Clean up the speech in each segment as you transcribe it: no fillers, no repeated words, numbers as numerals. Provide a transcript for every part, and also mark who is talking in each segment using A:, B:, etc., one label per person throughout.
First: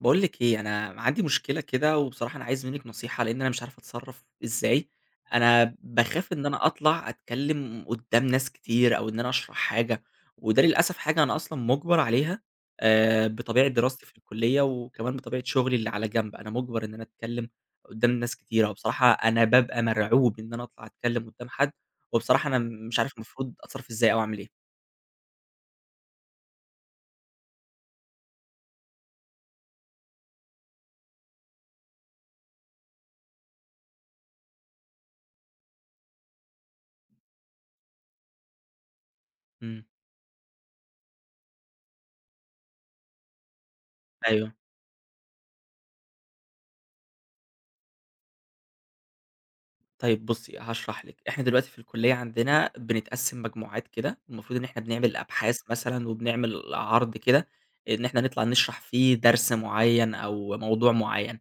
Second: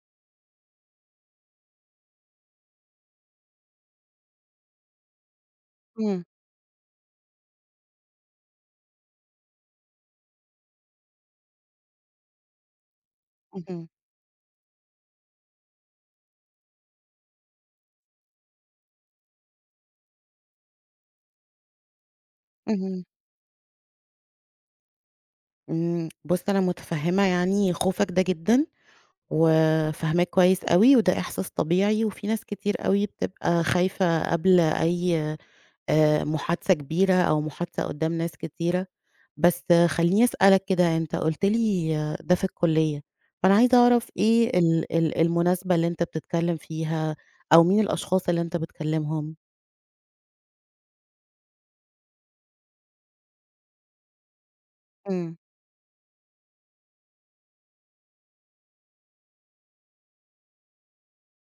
A: باقول لِك إيه، أنا عندي مشكلة كده وبصراحة أنا عايز منِّك نصيحة، لإن أنا مش عارف أتصرّف إزاي، أنا
B: إمم.
A: باخاف إن أنا أطلع أتكلّم قُدّام ناس كتير أو إن أنا أشرح حاجة، وده للأسف حاجة أنا أصلًا مُجبَر عليها بطبيعة
B: اهم.
A: دراستي في الكُلّية وكمان بطبيعة شُغلي اللي على جنب، أنا مُجبَر إن أنا أتكلّم قُدّام ناس كتيرة وبصراحة أنا بابقى مرعوب إن أنا أطلع أتكلّم قُدّام حد، وبصراحة أنا مش
B: اهم.
A: عارف المفروض أتصرّف إزاي أو أعمل إيه.
B: إمم. بُص، أنا متفهمة يعني خوفك ده جدًا، وفاهماك كويس أوي، وده إحساس طبيعي، وفي ناس كتير أوي بتبقى خايفة قبل أي محادثة كبيرة أو محادثة قدّام ناس كتيرة. بس
A: إمم،
B: خلّيني أسألك كده، أنت قُلت لي ده في الكلية، فأنا عايزة أعرف
A: أيوه.
B: إيه ال المناسبة اللي أنت بتتكلم فيها، أو مين الأشخاص اللي أنت بتكلمهم؟
A: طيب بُصّي، هاشرح لِك. إحنا دلوقتي في الكلية عندنا بنتقسّم مجموعات كده، المفروض إن إحنا بنعمل
B: إمم.
A: أبحاث مثلًا وبنعمل عرض كده، إن إحنا نطلع نشرح فيه درس معيّن أو موضوع معيّن.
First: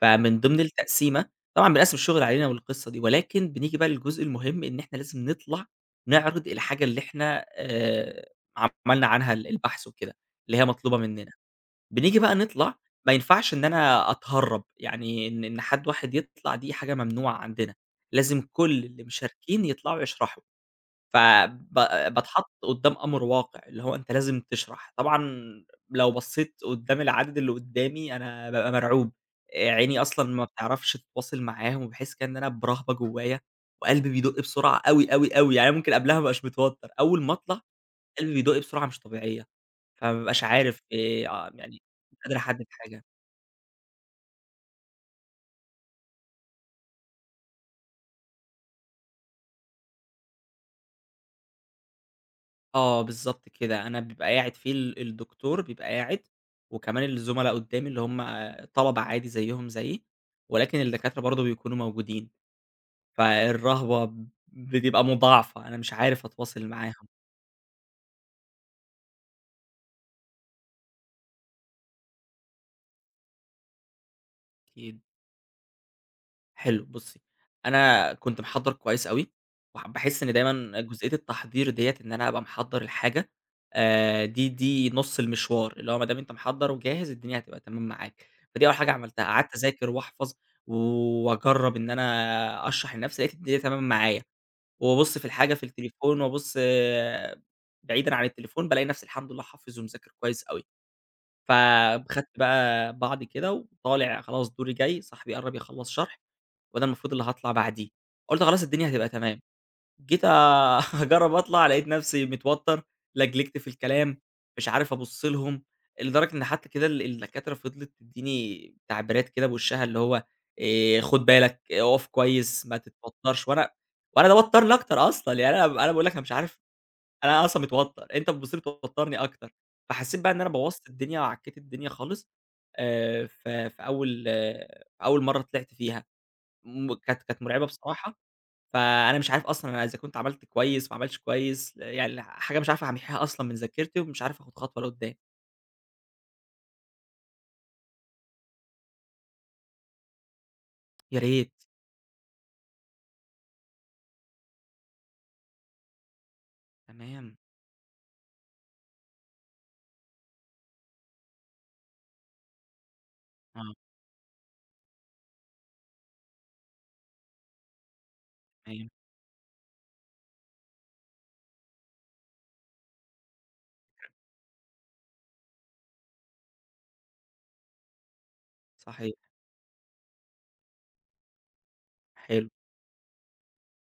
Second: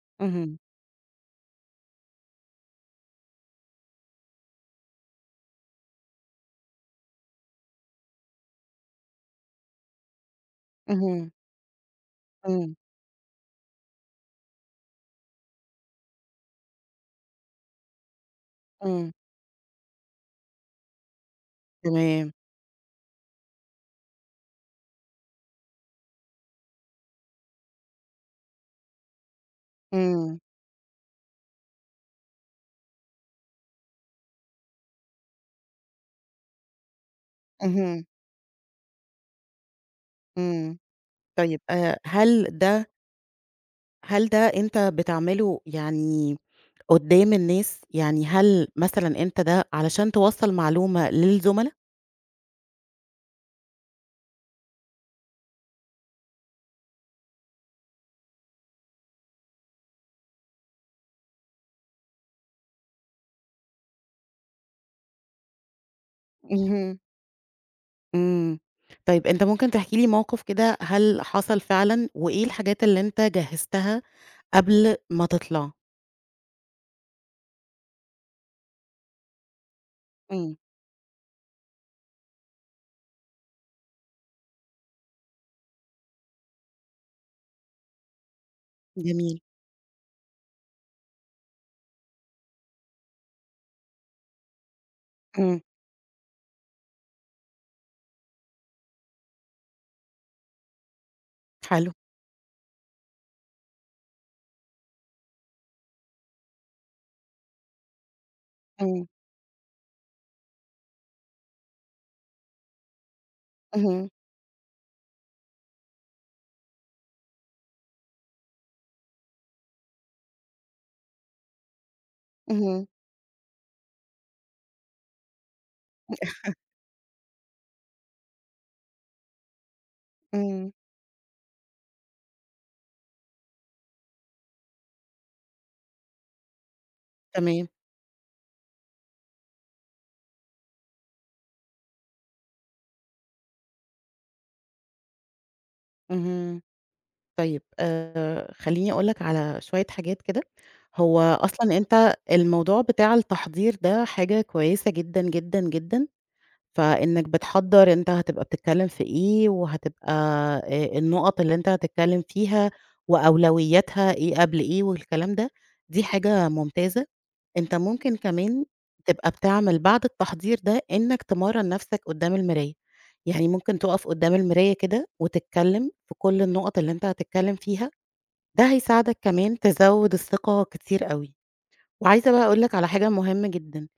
A: فمن
B: اهم.
A: ضمن التقسيمة طبعًا بنقسّم الشغل علينا والقصة دي، ولكن بنيجي بقى للجزء المهم إن إحنا لازم نطلع نعرض الحاجة اللي إحنا عملنا عنها البحث وكده، اللي هي مطلوبة
B: اهم.
A: مننا. بنيجي بقى نطلع،
B: إمم.
A: ما ينفعش إن أنا أتهرّب، يعني إن حد واحد يطلع دي حاجة ممنوعة عندنا، لازم كل اللي
B: إمم.
A: مشاركين يطلعوا يشرحوا، فب
B: تمام.
A: باتحط قدّام أمر واقع، اللي هو أنت لازم تشرح، طبعًا لو بصّيت قدّام العدد اللي قدّامي أنا بابقى مرعوب، عيني أصلًا
B: إمم.
A: ما بتعرفش تتواصل معاهم، وباحس كده إن أنا برهبة جوايا، وقلبي بيدق بسرعة أوي، أوي، أوي، يعني أنا ممكن قبلها ما ابقاش متوتر، أول ما أطلع
B: اهم.
A: قلبي بيدق بسرعة مش طبيعية. فما بابقاش
B: إمم.
A: عارف
B: طيب
A: يعني مش قادر
B: هل
A: أحدد
B: ده
A: حاجة.
B: هل ده أنت بتعمله يعني قدّام الناس؟ يعني هل مثلًا أنت ده علشان توصّل معلومة للزملا؟
A: آه، بالضبط كده، أنا بيبقى قاعد في الدكتور بيبقى قاعد، وكمان الزملا قدّامي اللي هم طلبة عادي زيّهم زيي، ولكن الدكاترة برضه بيكونوا موجودين، فالرهبة بتبقى مضاعفة، أنا مش عارف أتواصل
B: اهم.
A: معاهم
B: إمم. طيب أنت ممكن تحكي لي موقف كده، هل حصل فعلًا، وإيه الحاجات اللي أنت جهّزتها قبل
A: أكيد.
B: ما تطلع؟
A: حلو، بُصّي، أنا كنت محضّر كويس أوي، باحس إن
B: إمم.
A: دايمًا جزئية التحضير ديّة إن أنا أبقى محضّر الحاجة، دي نُص المشوار، اللي هو ما دام أنت محضّر وجاهز الدنيا هتبقى تمام معاك، فدي أول حاجة عملتها،
B: جميل.
A: قعدت أذاكر وأحفظ وأجرّب إن أنا أشرح لنفسي، لقيت الدنيا تمام معايا، وأبُص في الحاجة
B: إمم.
A: في التليفون وأبُص آه، بعيدًا عن التليفون، بالاقي نفسي الحمد لله حافظ ومذاكر كويس أوي،
B: حلو.
A: فخدت بقى بعضي كده وطالع خلاص دوري جاي، صاحبي قرّب يخلّص شرح وأنا المفروض اللي هاطلع بعديه. قُلت خلاص الدنيا
B: إمم.
A: هتبقى تمام. جيت أجرّب أطلع لقيت نفسي متوتر، لجلجت في
B: اهم.
A: الكلام، مش عارف أبُص لهم، لدرجة إن حتى كده الدكاترة فضلت تدّيني تعبيرات كده بوشّها اللي هو خُد بالك، إيه، اقف كويس، ما
B: اهم.
A: تتوترش، وأنا ده وتّرني أكتر أصلًا، يعني أنا باقول لك أنا مش عارف أنا أصلًا متوتر، أنت بتبُص لي بتوترني أكتر. فحسّيت بقى إن أنا
B: إمم.
A: بوّظت الدنيا وعكّيت الدنيا خالص ف في أول آه، في أول مرّة طلعت فيها. م كانت كانت مرعبة
B: تمام.
A: بصراحة، فأنا مش عارف أصلًا أنا إذا كنت عملت كويس ما عملتش كويس، يعني حاجة مش عارف أمحيها أصلًا من ذاكرتي ومش عارف آخد خطوة لقدام.
B: اهم. طيب خلّيني أقول لك على شوية حاجات كده.
A: يا
B: هو
A: ريت،
B: أصلًا أنت الموضوع بتاع التحضير ده حاجة كويسة جدًا، جدًا، جدًا، فإنّك
A: تمام،
B: بتحضّر أنت هتبقى بتتكلّم في إيه، وهتبقى النُقط اللي أنت هتتكلّم فيها
A: آه،
B: وأولوياتها إيه قبل إيه والكلام ده، دي حاجة ممتازة. أنت ممكن كمان
A: تمام،
B: تبقى بتعمل بعد التحضير ده إنّك تمرّن نَفْسك قدّام المراية. يعني ممكن تُقف قدّام المراية كده وتتكلّم في كل النُقط اللي أنت هتتكلّم فيها، ده
A: صحيح،
B: هيساعدك كمان تزوّد الثقة كتير أوي. وعايزة بقى
A: حلو،
B: أقول لك على حاجة مهمة جدًا،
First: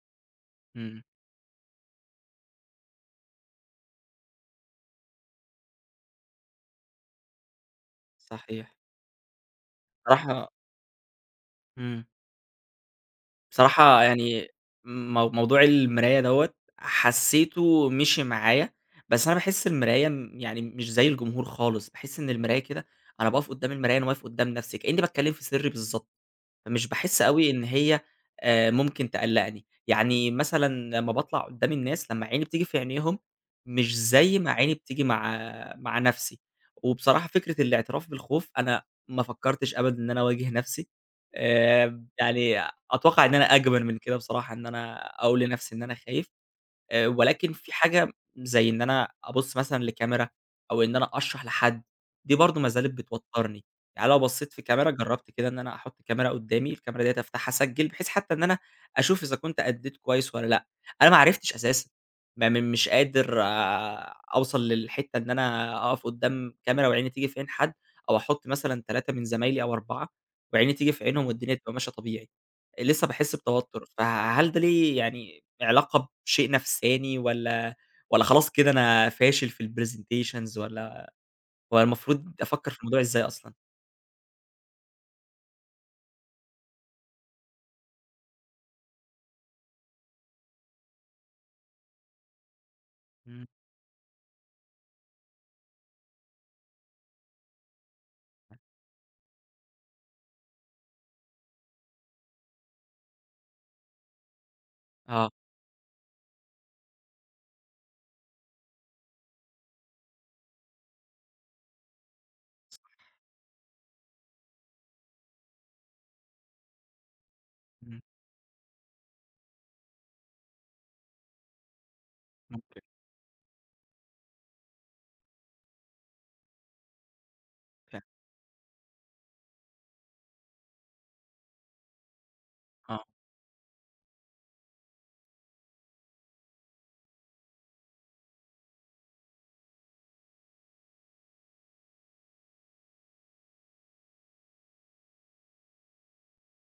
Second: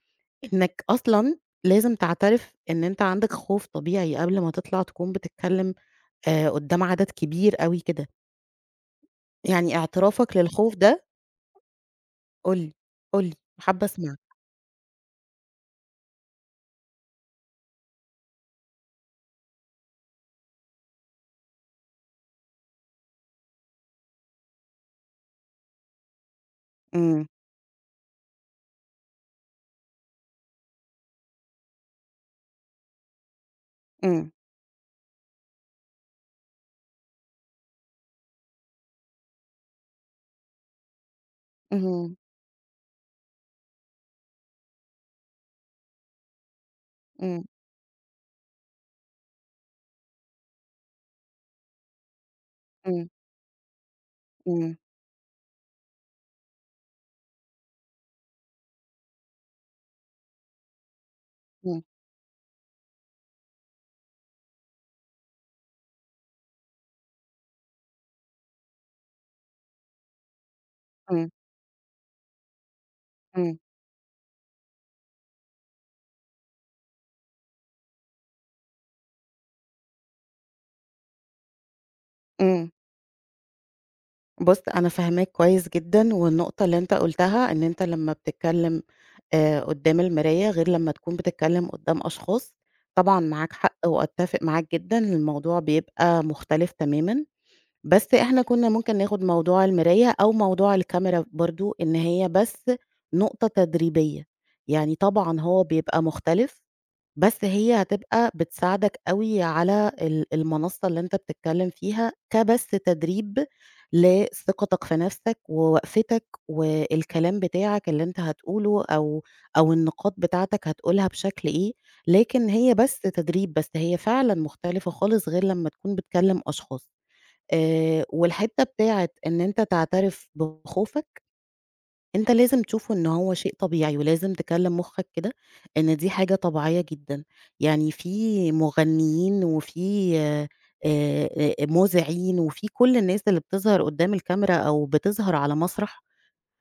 B: إنك
A: إمم،
B: أصلًا لازم تعترف إن أنت عندك خوف طبيعي قبل ما تطلع تكون بتتكلم قدّام عدد كبير أوي كده،
A: صحيح.
B: يعني اعترافك
A: بصراحة
B: للخوف ده.
A: إمم،
B: قُل لي، قُل لي، حابة
A: بصراحة
B: أسمعك.
A: يعني مو موضوع المراية دوّة حسيته مشي معايا، بس أنا باحس المراية يعني مش زي الجمهور خالص، باحس إن المراية كده أنا باقف قدام المراية أنا واقف قدام نفسي، كأني باتكلم في سري بالضبط. مش باحس
B: إمم.
A: أوي إن هي ممكن تقلّقني، يعني مثلًا لمّا باطلع قدّام الناس لمّا عيني بتيجي في عينيهم، مش
B: إمم.
A: زي ما عيني بتيجي مع نَفْسي، وبصراحة فكرة الاعتراف بالخوف أنا ما فكّرتش أبدًا إن أنا أواجه نَفْسي،
B: اهم.
A: يعني أتوقع إن أنا أجبن من كده بصراحة إن أنا أقول لنَفْسي إن أنا خايف.
B: إمم.
A: ولكن في حاجة زي إن أنا أبُص مثلًا لكاميرا أو إن أنا أشرح لحد، دي برضه ما زالت
B: إمم.
A: بتوتّرني. يعني لو بصّيت في
B: إمم.
A: كاميرا جرّبت كده إن أنا أحُط كاميرا قدّامي، الكاميرا ديّة أفتحها أسجّل، بحيث حتّى إن أنا أشوف إذا كنت أدّيت كويس والّا لأ. أنا ما عرفتش
B: إمم.
A: أساسًا، ما م مش قادر آه، أوصل للحتّة إن أنا أقف قدّام كاميرا وعيني تيجي في عين حد أو أحُط مثلًا 3 من زمايلي أو 4 وعيني تيجي في عينهم
B: إمم.
A: والدنيا تبقى ماشية طبيعي. لسه باحس
B: إمم.
A: بتوتُّر، فهل ده ليه يعني علاقة بشيء نفساني والّا خلاص كده أنا فاشل في الpresentations والّا المفروض
B: إمم.
A: أفكّر في الموضوع إزاي أصلًا؟
B: بُص، أنا فاهماك كويس جدًا، والنقطة اللي أنت قُلتها إن أنت لمّا بتتكلم قدّام المراية غير لمّا تكون بتتكلم قدّام أشخاص، طبعًا
A: إمم.
B: معاك حق وأتّفق معاك جدًا، الموضوع بيبقى مختلف تمامًا. بس إحنا كنا ممكن ناخد موضوع المراية أو موضوع الكاميرا برضه، إن هي بس نقطة تدريبية، يعني
A: آه.
B: طبعًا هو بيبقى مختلف، بس هي هتبقى بتساعدك أوي على ال المنصة اللي أنت بتتكلم فيها، كبس تدريب لثقتك في نفسك، ووقفتك، والكلام بتاعك
A: إمم.
B: اللي أنت هتقوله أو النقاط بتاعتك هتقولها بشكل إيه، لكن هي
A: ممكن
B: بس تدريب، بس هي فعلًا مختلفة خالص غير لمّا تكون بتكلم أشخاص.
A: فعلًا
B: والحتّة بتاعة إن أنت تعترف بخوفك، أنت لازم تشوفه
A: آه.
B: إن هو شيء طبيعي، ولازم تكلّم مُخّك كده إن دي حاجة طبيعية جدًا. يعني في مغنيين وفي مُذيعين وفي كل الناس اللي بتظهر قدّام الكاميرا أو بتظهر على مسرح،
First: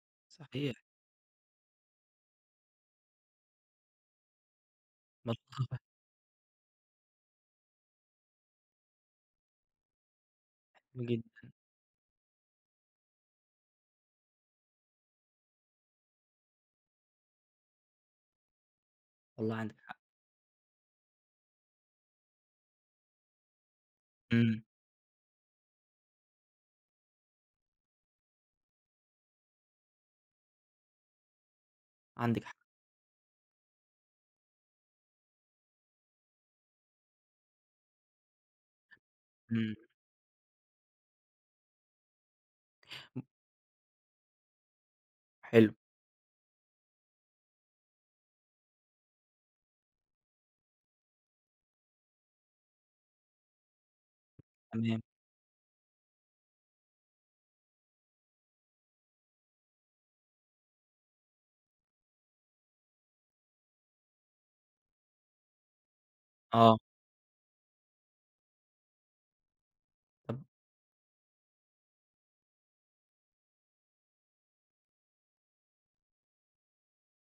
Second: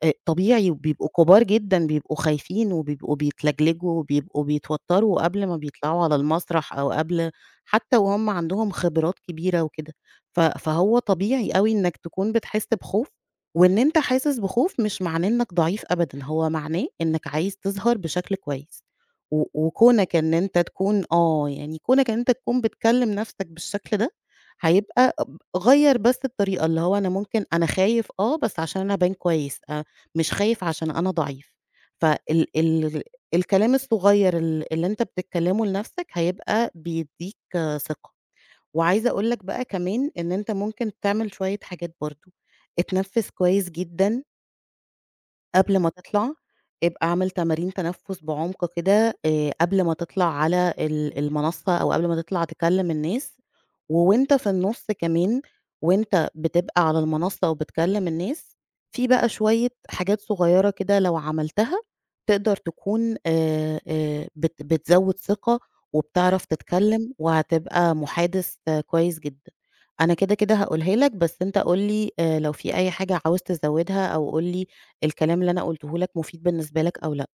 B: طبيعي
A: صحيح.
B: وبيبقوا كبار جدًا، بيبقوا خايفين وبيبقوا بيتلجلجوا وبيبقوا بيتوتّروا قبل ما
A: مضغوط
B: بيطلعوا على المسرح أو قبل، حتى وهُم عندهم خبرات كبيرة وكده، فهو
A: جدًا.
B: طبيعي أوي إنّك تكون بتحس بخوف، وإن أنت حاسس بخوف مش معناه إنّك ضعيف أبدًا، هو معناه إنّك عايز تظهر بشكل كويس. و
A: والله عندِك حق.
B: وكونك إن أنت تكون يعني كونك إن أنت تكون بتكلّم نَفْسك بالشكل ده
A: إمم.
B: هيبقى غيّر بس الطريقة، اللي هو أنا ممكن أنا خايف بس عشان أنا أبان كويس مش خايف عشان أنا ضعيف،
A: عندِك
B: فال
A: حق.
B: ال الكلام الصغير اللي أنت بتتكلمه لنفسك هيبقى بيدّيك ثقة. وعايزة أقول لك بقى
A: إمم.
B: كمان إن أنت ممكن تعمل شوية حاجات برضه. اتنفّس كويس جدًا
A: حلو.
B: قبل ما تطلع، ابقى اعمل تمارين تنفس بعمق كده قبل ما تطلع على المنصة أو قبل ما تطلع تكلم الناس، ووانت في النص
A: تمام.
B: كمان وانت بتبقى على المنصة وبتكلم الناس، في بقى شوية حاجات صغيرة كده لو عملتها تقدر تكون بتزود ثقة وبتعرف
A: آه.
B: تتكلم وهتبقى محادث كويس جدا. أنا كده
A: طَب
B: كده هقولها لك، بس انت قولي لو في أي حاجة عاوز تزودها، أو قولي الكلام اللي أنا قُلته لك مفيد بالنسبة لك أو لأ.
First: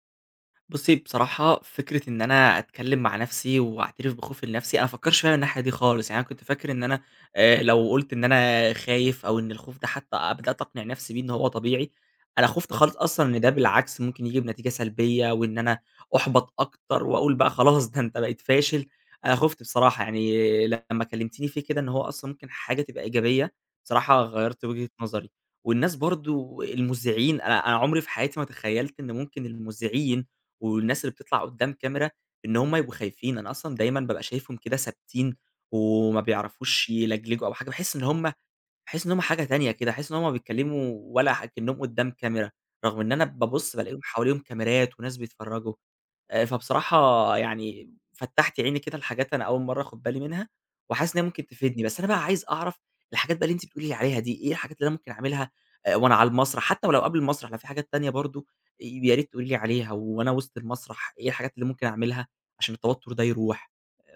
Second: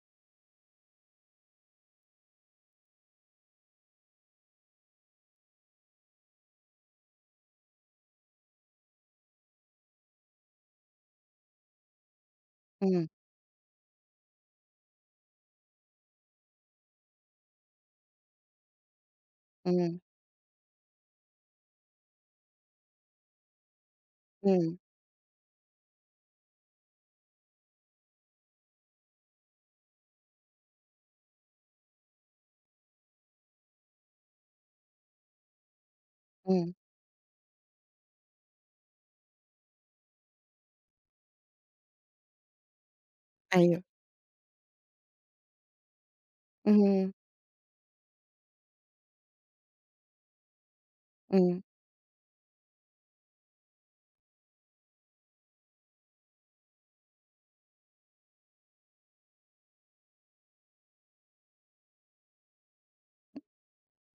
A: بُصّي، بصراحة فكرة إن أنا أتكلّم مع نَفْسي وأعترف بخوفي لنَفْسي، أنا ما فكّرتش فيها من الناحية دي خالص، يعني أنا كنت فاكر إن أنا لو قُلت إن أنا خايف أو إن الخوف ده حتّى بدأت أقنع نَفْسي بيه إن هو طبيعي، أنا خُفت خالص
B: إمم.
A: أصلًا إن ده بالعكس ممكن يجيب نتيجة سلبية وإن أنا أُحبَط أكتر وأقول بقى خلاص ده أنت بقيت فاشل، أنا خُفت
B: إمم.
A: بصراحة يعني لمّا كلّمتيني فيه كده إن هو أصلًا ممكن حاجة تبقى إيجابية، بصراحة غيّرت
B: إمم.
A: وجهة نظري والناس برضه المذيعين أنا عمري في حياتي ما تخيّلت إن ممكن المذيعين والناس اللي بتطلع قدّام كاميرا إن هم يبقوا خايفين، أنا أصلًا دايمًا بابقى شايفهم كده ثابتين وما
B: إمم.
A: بيعرفوش يلجلجوا أو حاجة، باحس إن هم حاجة تانية كده، باحس إن هم بيتكلموا ولا أكنهم قدّام كاميرا، رغم إن أنا بابُص
B: أيوه.
A: بالاقيهم حواليهم كاميرات وناس بيتفرّجوا. فبصراحة
B: اهم.
A: يعني فتّحتِ عيني كده لحاجات أنا أول مرّة آخُد بالي منها، وحاسس إن هي ممكن
B: إمم.
A: تفيدني، بس أنا بقى عايز أعرف الحاجات بقى اللي أنتِ بتقولي لي عليها دي، إيه الحاجات اللي أنا ممكن أعملها وأنا على المسرح، حتى ولو قبل المسرح لو في حاجات تانية برضه يا ريت تقولي لي عليها، وأنا وسط المسرح إيه الحاجات اللي ممكن أعملها عشان التوتُّر ده يروح؟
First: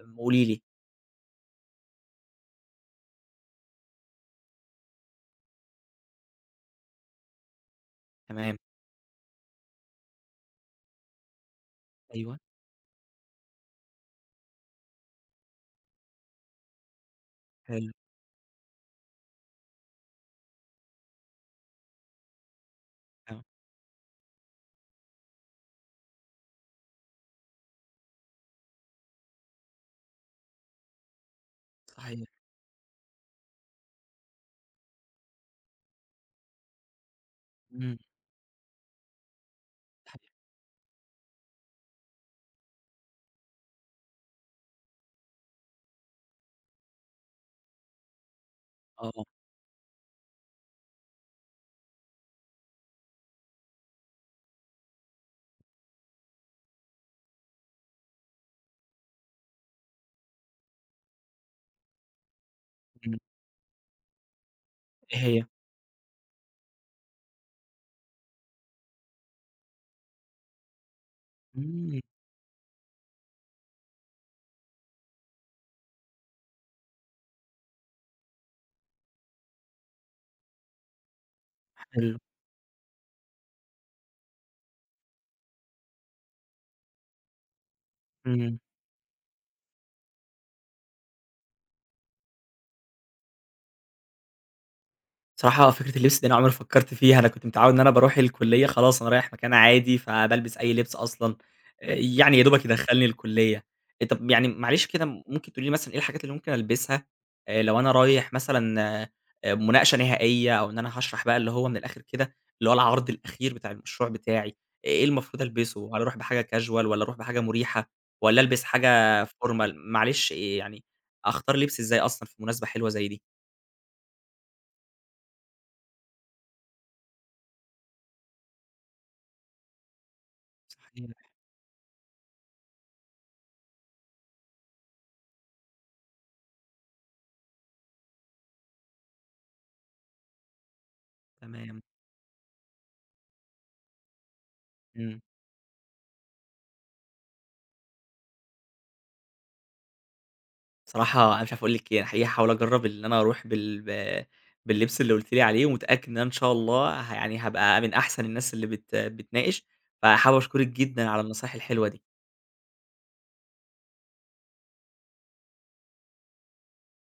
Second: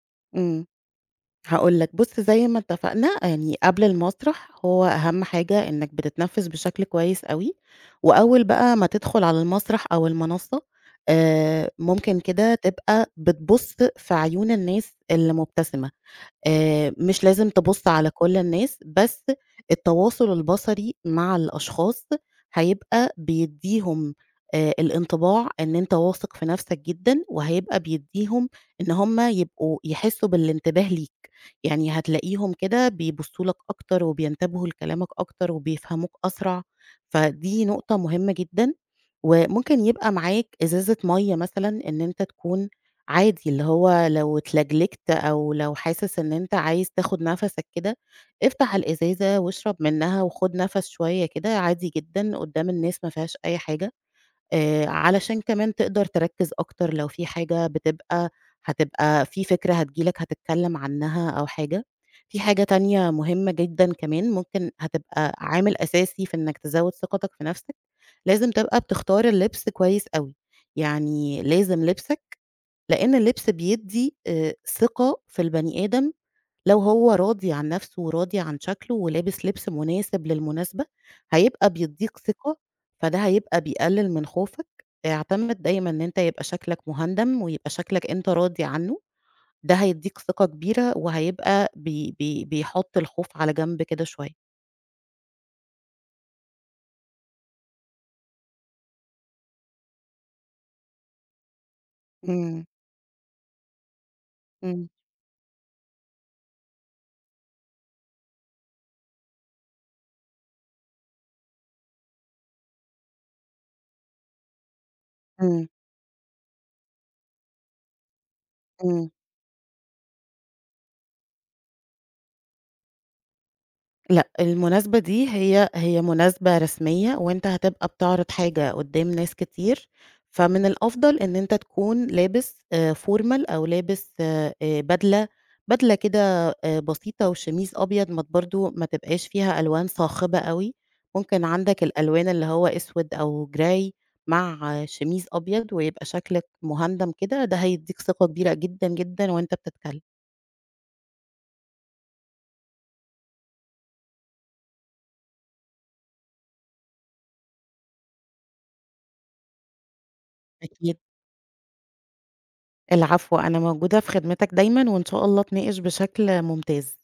A: قولي لي.
B: إمم. هاقول لك، بُص زي ما اتفقنا يعني قبل المسرح هو أهم حاجة إنك بتتنفّس بشكل كويس أوي، وأول
A: تمام،
B: بقى ما تدخل على المسرح أو المنصة ممكن
A: أيوه،
B: كده تبقى بتبُص في عيون الناس اللي مبتسمة، مش لازم تبُص
A: حلو،
B: على كل الناس، بس التواصل البصري مع الأشخاص هيبقى
A: آه،
B: بيدّيهم الانطباع إن أنت واثق في نَفْسك جدًا، وهيبقى بيدّيهم إن هُم يبقوا يحسّوا بالانتباه ليك، يعني
A: صحيح،
B: هتلاقيهم كده بيبُصّوا لك أكتر وبينتبهوا لكلامك أكتر وبيفهموك أسرع، فدي نقطة
A: إمم،
B: مهمة جدًا. وممكن يبقى
A: صحيح،
B: معاك إزازة مَيّة مثلًا إن أنت تكون عادي، اللي هو لو اتلجلجت أو لو حاسس إن أنت عايز تاخد نَفَسك كده، افتح
A: آه،
B: الإزازة واشرب منها وخُد نَفَس شوية كده عادي جدًا قدّام الناس، ما فيهاش أي حاجة، علشان كمان تقدر تركّز أكتر لو في حاجة بتبقى هتبقى في فكرة هتيجي لك هتتكلّم عنها أو حاجة. في حاجة تانية
A: إمم،
B: مهمة جدًا كمان ممكن
A: إيه
B: هتبقى
A: هي؟
B: عامل أساسي في إنّك تزوّد ثقتك في نَفْسك، لازم تبقى بتختار اللبس كويس أوي، يعني لازم
A: إمم،
B: لبسك، لأن اللبس بيدّي ثقة في البني آدم، لو هو راضي عن نَفْسه وراضي عن شكله ولابس لبس مناسب للمناسبة، هيبقى بيدّيك
A: حلو،
B: ثقة، فده هيبقى بيقلل من خوفك. اعتمد دايمًا إن أنت يبقى شكلك مُهندم ويبقى شكلك أنت
A: إمم.
B: راضي عنّه، ده هيدّيك ثقة كبيرة وهيبقى بي بي بيحُط الخوف على جنب كده شوية.
A: بصراحة فكرة اللبس دي أنا عمري ما فكّرت فيها، أنا كنت متعوّد إن أنا باروح الكُلّية خلاص أنا رايح مكان عادي، فبالبس أي لبس أصلًا، يعني يا دوبك
B: إمم.
A: يدخّلني الكُلّية. طَب يعني معلش
B: إمم.
A: كده ممكن تقولي لي مثلًا إيه الحاجات اللي ممكن ألبسها لو أنا رايح مثلًا مناقشة نهائية أو إن أنا هاشرح بقى اللي هو من الآخِر كده، اللي هو العرض الأخير بتاع المشروع بتاعي، آه، إيه المفروض
B: إمم.
A: ألبسه؟ هل أروح بحاجة casual والّا أروح بحاجة مُريحة والّا ألبس
B: إمم.
A: حاجة formal؟ معلش يعني أختار لبس إزاي أصلًا في مناسبة حلوة زي دي؟
B: لأ، المناسبة دي هي مناسبة رسمية، وأنت هتبقى بتعرض حاجة قدّام ناس كتير، فمن
A: صحيح،
B: الأفضل إن أنت تكون لابس formal أو لابس بدلة كده بسيطة وشميز أبيض، ما ت برضه ما تبقاش فيها ألوان صاخبة أوي، ممكن
A: تمام.
B: عندك الألوان اللي هو أسود أو grey، مع
A: إمم.
B: شميز أبيض ويبقى شكلك مهندم كده، ده هيدّيك ثقة كبيرة جدًا، جدًا وأنت بتتكلم.
A: بصراحة أنا مش عارف أقول لِك إيه، أنا حقيقي هاحاول أجرّب إن أنا أروح باللبس اللي قُلتِ لي عليه، ومتأكد إن أنا إن شاء الله يعني هابقى من أحسن الناس اللي بتناقش، فحابب أشكرِك
B: أكيد.
A: جدًا على النصايح الحلوة دي.
B: العفو، أنا موجودة في خدمتك دايمًا، وإن شاء الله اتناقش بشكل ممتاز.